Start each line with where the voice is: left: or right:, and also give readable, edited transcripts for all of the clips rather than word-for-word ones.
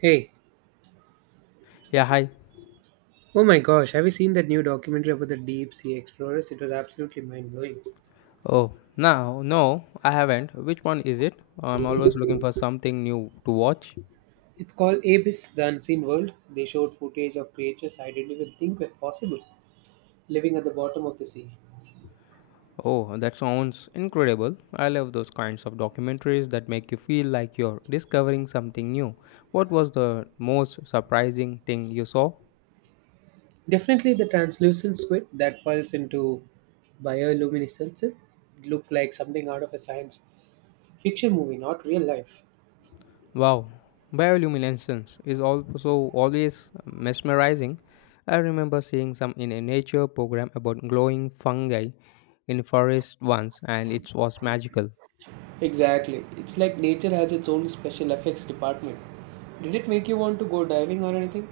right: Hey,
left: Yeah, hi.
right: oh my gosh, have you seen that new documentary about the deep sea explorers? It was absolutely mind blowing.
left: Oh, no, no, I haven't. Which one is it? I'm always looking for something new to watch.
right: It's called Abyss, the Unseen World. They showed footage of creatures I didn't even think were possible living at the bottom of the sea.
left: Oh, that sounds incredible. I love those kinds of documentaries that make you feel like you're discovering something new. What was the most surprising thing you saw?
right: Definitely the translucent squid that pulls into bioluminescence. It looked like something out of a science fiction movie, not real life.
left: Wow, bioluminescence is also always mesmerizing. I remember seeing some in a nature program about glowing fungi in forest once, and it was magical.
right: Exactly. It's like nature has its own special effects department. Did it make you want to go diving or anything?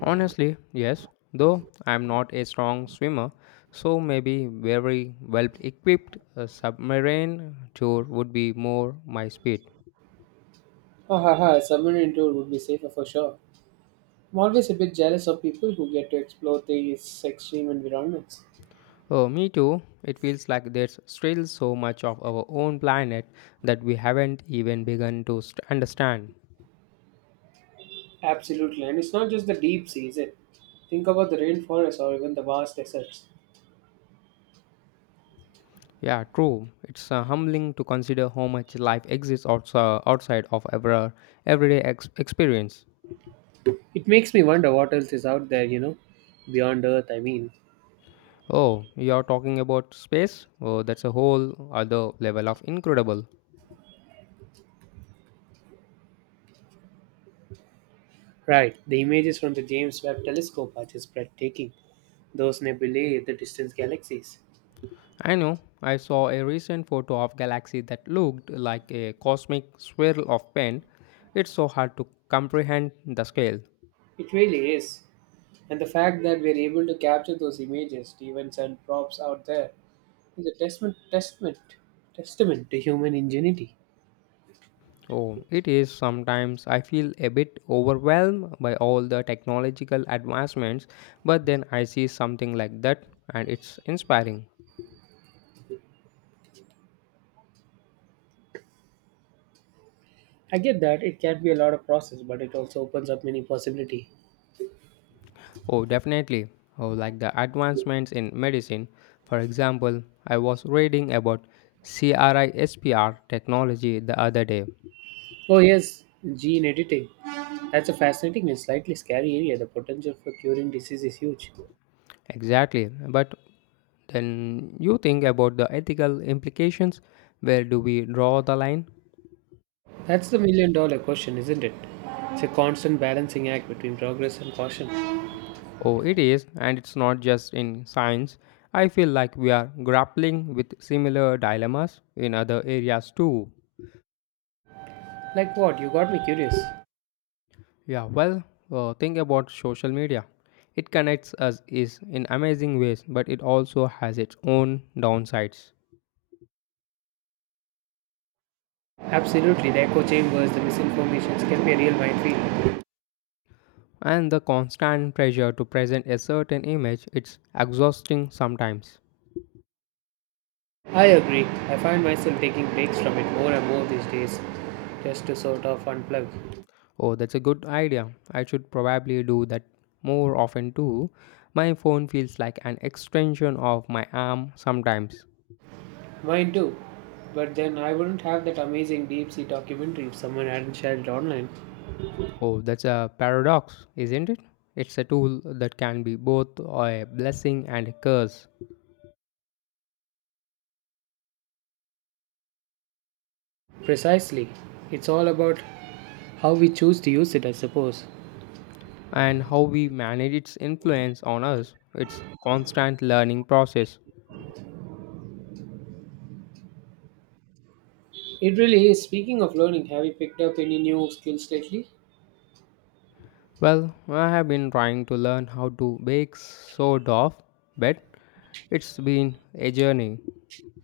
left: Honestly, yes, though I'm not a strong swimmer, so maybe very well equipped a submarine tour would be more my speed.
right: Ha ha ha, someone in tour would be safer for sure. I'm always a bit jealous of people who get to explore these extreme environments.
left: Oh, me too. It feels like there's still so much of our own planet that we haven't even begun to understand.
right: Absolutely, and it's not just the deep seas. Is It think about the rainforests or even the vast deserts.
left: Yeah, true. It's humbling to consider how much life exists outside of our everyday experience.
right: It makes me wonder what else is out there, you know, beyond Earth. I mean,
left: Oh, you're talking about space? Oh, that's a whole other level of incredible.
right: right? The images from the James Webb Telescope are just breathtaking. Those nebulae, the distant galaxies.
left: I know. I saw a recent photo of galaxy that looked like a cosmic swirl of paint. It's so hard to comprehend the scale.
right: It really is, and the fact that we're able to capture those images, even send props out there, is a testament to human ingenuity.
left: Oh, it is, sometimes I feel a bit overwhelmed by all the technological advancements, but then I see something like that and it's inspiring.
right: I get that it can be a lot of process, but it also opens up many possibility.
left: Oh, definitely. Oh, like the advancements in medicine. For example, I was reading about CRISPR technology the other day.
right: Oh yes, gene editing. That's a fascinating and slightly scary area. The potential for curing disease is huge.
left: Exactly, but then you think about the ethical implications. Where do we draw the line?
right: That's the million dollar question, isn't it? It's a constant balancing act between progress and caution.
left: Oh, it is, and it's not just in science. I feel like we are grappling with similar dilemmas in other areas too.
right: Like what? You got me curious.
left: Yeah, well, think about social media. It connects us is in amazing ways, but it also has its own downsides.
right: Absolutely, the echo chambers, the misinformations can be a real minefield.
left: And the constant pressure to present a certain image, it's exhausting sometimes.
right: I agree. I find myself taking breaks from it more and more these days, just to sort of unplug.
left: Oh, that's a good idea. I should probably do that more often too. My phone feels like an extension of my arm sometimes.
right: Mine too. But then I wouldn't have that amazing deep sea documentary if someone hadn't shared it online.
left: Oh, that's a paradox, isn't it? It's a tool that can be both a blessing and a curse.
right: Precisely. It's all about how we choose to use it, I suppose.
left: And how we manage its influence on us, it's constant learning process.
right: It really is. Speaking of learning, have you picked up any new skills lately?
left: Well, I have been trying to learn how to bake sourdough, but it's been a journey.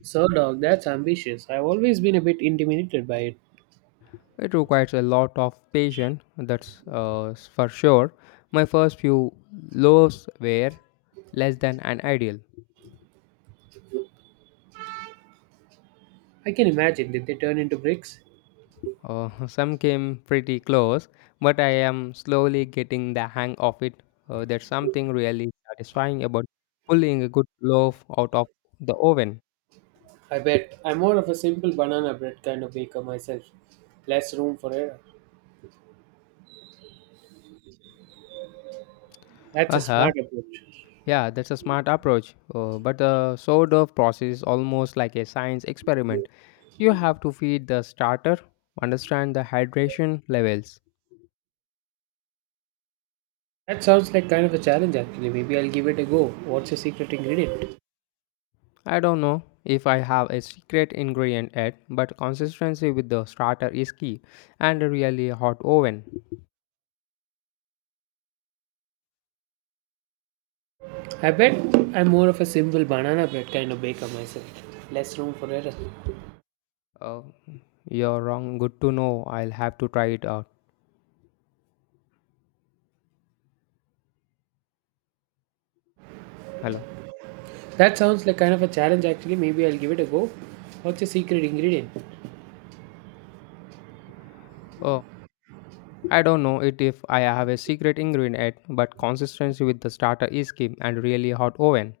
right: So, dog, that's ambitious. I've always been a bit intimidated by it.
left: It requires a lot of patience, that's for sure. My first few loaves were less than an ideal.
right: I can imagine. Did they turn into bricks?
left: Some came pretty close, but I am slowly getting the hang of it. There's something really satisfying about pulling a good loaf out of the oven.
right: I bet. I'm more of a simple banana bread kind of baker myself. Less room for error. That's a
left: Uh-huh.
right: smart approach.
left: Yeah, that's a smart approach. But the sourdough process is almost like a science experiment. You have to feed the starter, understand the hydration levels,
right: That sounds like kind of a challenge actually. Maybe I'll give it a go. What's your secret ingredient?
left: I don't know if I have a secret ingredient yet, but consistency with the starter is key and a really hot oven.
right: I bet I'm more of a simple banana bread kind of baker myself. Less room for error.
left: Oh, you're wrong. Good to know. I'll have to try it out. Hello.
right: That sounds like kind of a challenge actually. Maybe I'll give it a go. What's your secret ingredient?
left: Oh, I don't know it if I have a secret ingredient yet, but consistency with the starter is key and really hot oven.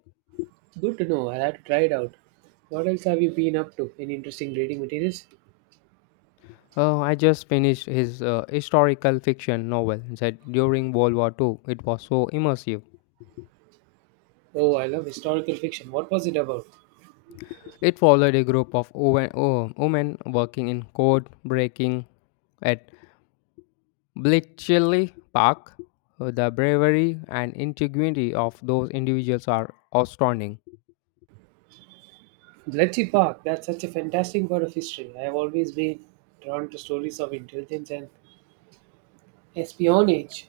right: Good to know. I'll have to try it out. What else have you been up to? Any interesting reading materials?
left: Oh, I just finished his historical fiction novel set during World War II. It was so immersive.
right: Oh, I love historical fiction. What was it about?
left: It followed a group of women, oh, women working in code breaking at Bletchley Park. The bravery and integrity of those individuals are astounding.
right: Bletchley Park. That's such a fantastic part of history. I have always been drawn to stories of intelligence and espionage.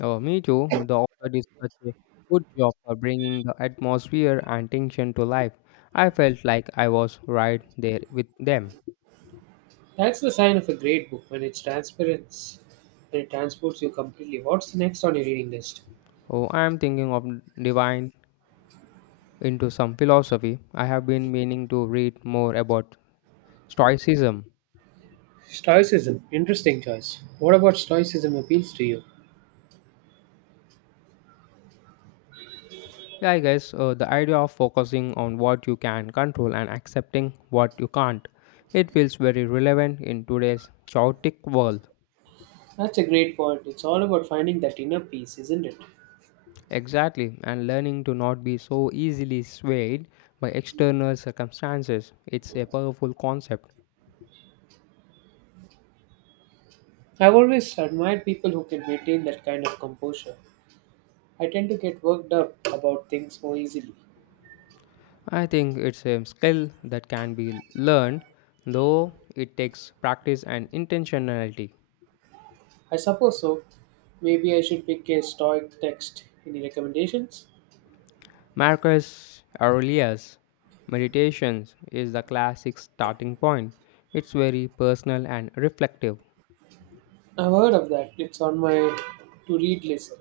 left: Oh, me too. The author did such a good job of bringing the atmosphere and tension to life. I felt like I was right there with them.
right: That's the sign of a great book when it's transparent, when it transports you completely. What's next on your reading list?
left: Oh, I am thinking of divine into some philosophy. I have been meaning to read more about Stoicism.
right: Stoicism, interesting choice. What about Stoicism appeals to you?
left: Yeah, I guess the idea of focusing on what you can control and accepting what you can't. It feels very relevant in today's chaotic world.
right: That's a great point. It's all about finding that inner peace, isn't it?
left: Exactly, and learning to not be so easily swayed by external circumstances. It's a powerful concept.
right: I've always admired people who can maintain that kind of composure. I tend to get worked up about things more easily.
left: I think it's a skill that can be learned, though it takes practice and intentionality.
right: I suppose so. Maybe I should pick a Stoic text. Any recommendations?
left: Marcus Aurelius' Meditations is the classic starting point. It's very personal and reflective.
right: I've heard of that. It's on my to read list,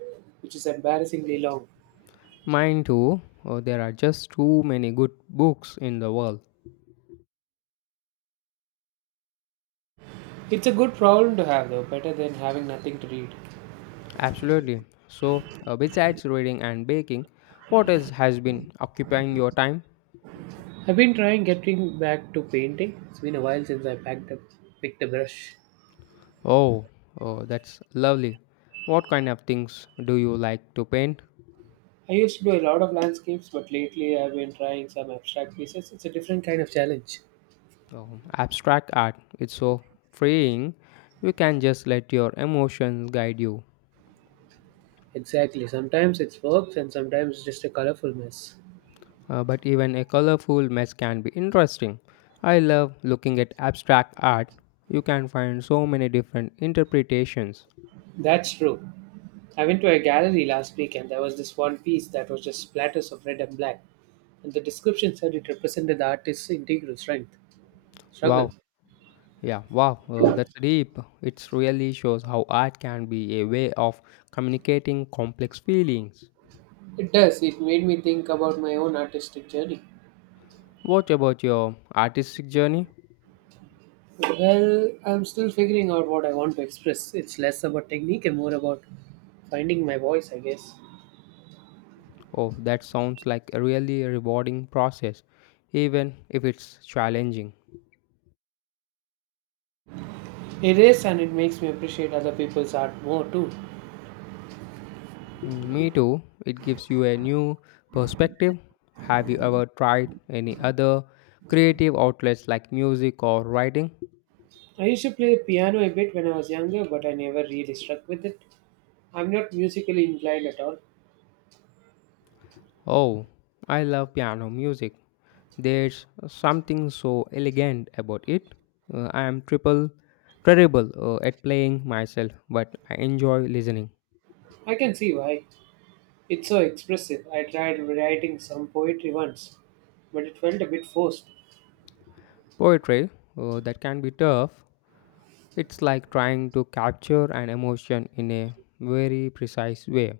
right: which is embarrassingly long.
left: Mine too, oh, there are just too many good books in the world.
right: It's a good problem to have though, better than having nothing to read.
left: Absolutely. So, besides reading and baking, what else has been occupying your time?
right: I've been trying getting back to painting. It's been a while since I packed up picked a brush.
left: Oh, oh, that's lovely. What kind of things do you like to paint?
right: I used to do a lot of landscapes, but lately I've been trying some abstract pieces. It's a different kind of challenge.
left: Oh, abstract art. It's so freeing. You can just let your emotions guide you.
right: Exactly. Sometimes it's works and sometimes it's just a colorful mess.
left: But even a colorful mess can be interesting. I love looking at abstract art. You can find so many different interpretations.
right: That's true. I went to a gallery last week and there was this one piece that was just splatters of red and black. And the description said it represented the artist's integral strength. Struggle.
left: Wow, yeah, wow, that's deep. It really shows how art can be a way of communicating complex feelings.
right: It does. It made me think about my own artistic journey.
left: What about your artistic journey?
right: Well, I'm still figuring out what I want to express. It's less about technique and more about finding my voice, I guess.
left: Oh, that sounds like a really rewarding process, even if it's challenging.
right: It is, and it makes me appreciate other people's art more too.
left: Mm, me too. It gives you a new perspective. Have you ever tried any other creative outlets like music or writing?
right: I used to play piano a bit when I was younger, but I never really struck with it. I'm not musically inclined at all.
left: Oh, I love piano music. There's something so elegant about it. I am triple terrible at playing myself, but I enjoy listening.
right: I can see why. It's so expressive. I tried writing some poetry once, but it felt a bit forced.
left: Poetry, that can be tough. It's like trying to capture an emotion in a very precise way.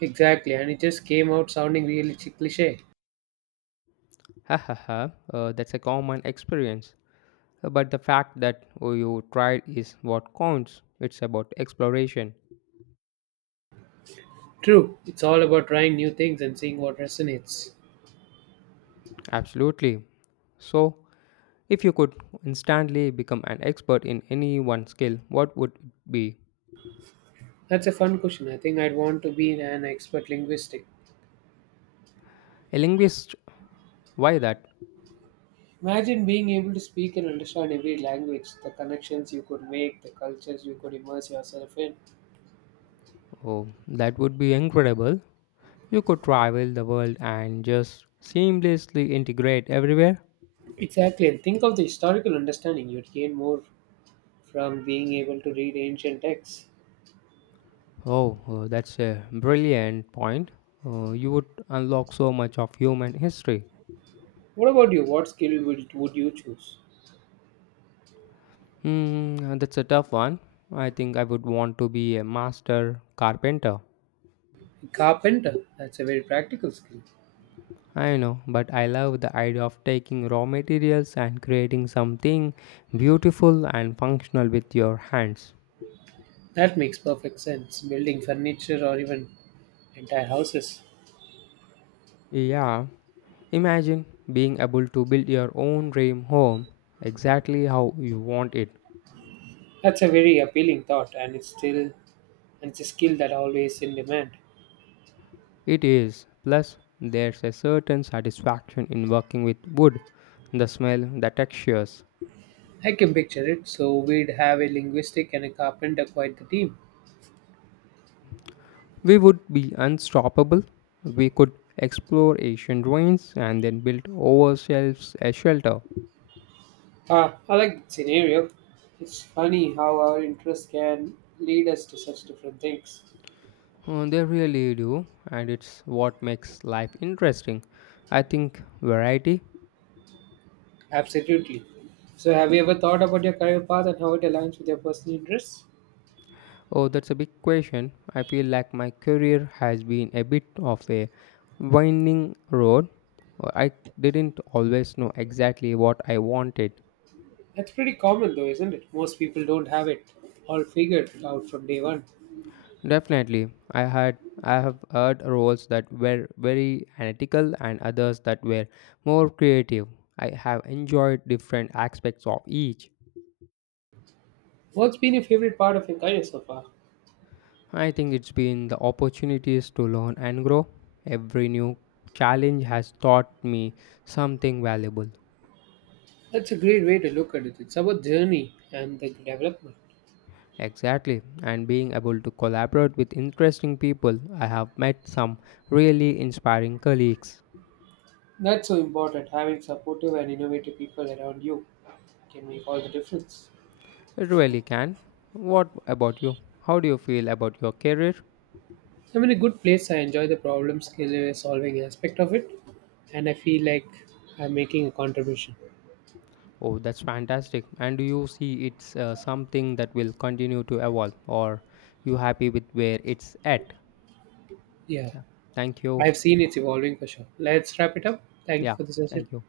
right: Exactly, and it just came out sounding really cliche.
left: Ha ha ha, that's a common experience. But the fact that you tried is what counts. It's about exploration.
right: True, it's all about trying new things and seeing what resonates.
left: Absolutely. So, if you could instantly become an expert in any one skill, what would it be?
right: That's a fun question. I think I'd want to be an expert linguistic.
left: A linguist? Why that?
right: Imagine being able to speak and understand every language, the connections you could make, the cultures you could immerse yourself in.
left: Oh, that would be incredible. You could travel the world and just seamlessly integrate everywhere.
right: Exactly, and think of the historical understanding you'd gain more from being able to read ancient texts.
left: Oh, that's a brilliant point. You would unlock so much of human history.
right: What about you? What skill would you choose?
left: Hmm, that's a tough one. I think I would want to be a master carpenter.
right: Carpenter, that's a very practical skill.
left: I know, but I love the idea of taking raw materials and creating something beautiful and functional with your hands.
right: That makes perfect sense. Building furniture or even entire houses.
left: Yeah, imagine being able to build your own dream home exactly how you want it.
right: That's a very appealing thought, and it's still and it's a skill that always in demand.
left: It is. Plus, there's a certain satisfaction in working with wood the smell, the textures.
right: I can picture it. So we'd have a linguistic and a carpenter quite the team.
left: We would be unstoppable. We could explore ancient ruins and then build ourselves a shelter.
right: Ah, I like that scenario. It's funny how our interests can lead us to such different things.
left: Oh, they really do, and it's what makes life interesting. I think variety.
right: Absolutely. So have you ever thought about your career path and how it aligns with your personal interests?
left: Oh, that's a big question. I feel like my career has been a bit of a winding road. I didn't always know exactly what I wanted.
right: That's pretty common though, isn't it? Most people don't have it all figured out from day one.
left: Definitely, I have heard roles that were very analytical and others that were more creative. I have enjoyed different aspects of each.
right: What's been your favorite part of your career so far?
left: I think it's been the opportunities to learn and grow. Every new challenge has taught me something valuable.
right: That's a great way to look at it. It's about journey and the development.
left: Exactly, and being able to collaborate with interesting people, I have met some really inspiring colleagues.
right: That's so important. Having supportive and innovative people around you can make all the difference.
left: It really can. What about you? How do you feel about your career?
right: I'm in a good place. I enjoy the solving aspect of it, and I feel like I'm making a contribution.
left: Oh, that's fantastic. And do you see it's something that will continue to evolve or you happy with where it's at?
right: Yeah,
left: Yeah. Thank you.
right: I've seen it's evolving for sure. Let's wrap it up. Thank you
left: Yeah.
right: for the session.
left: Thank you.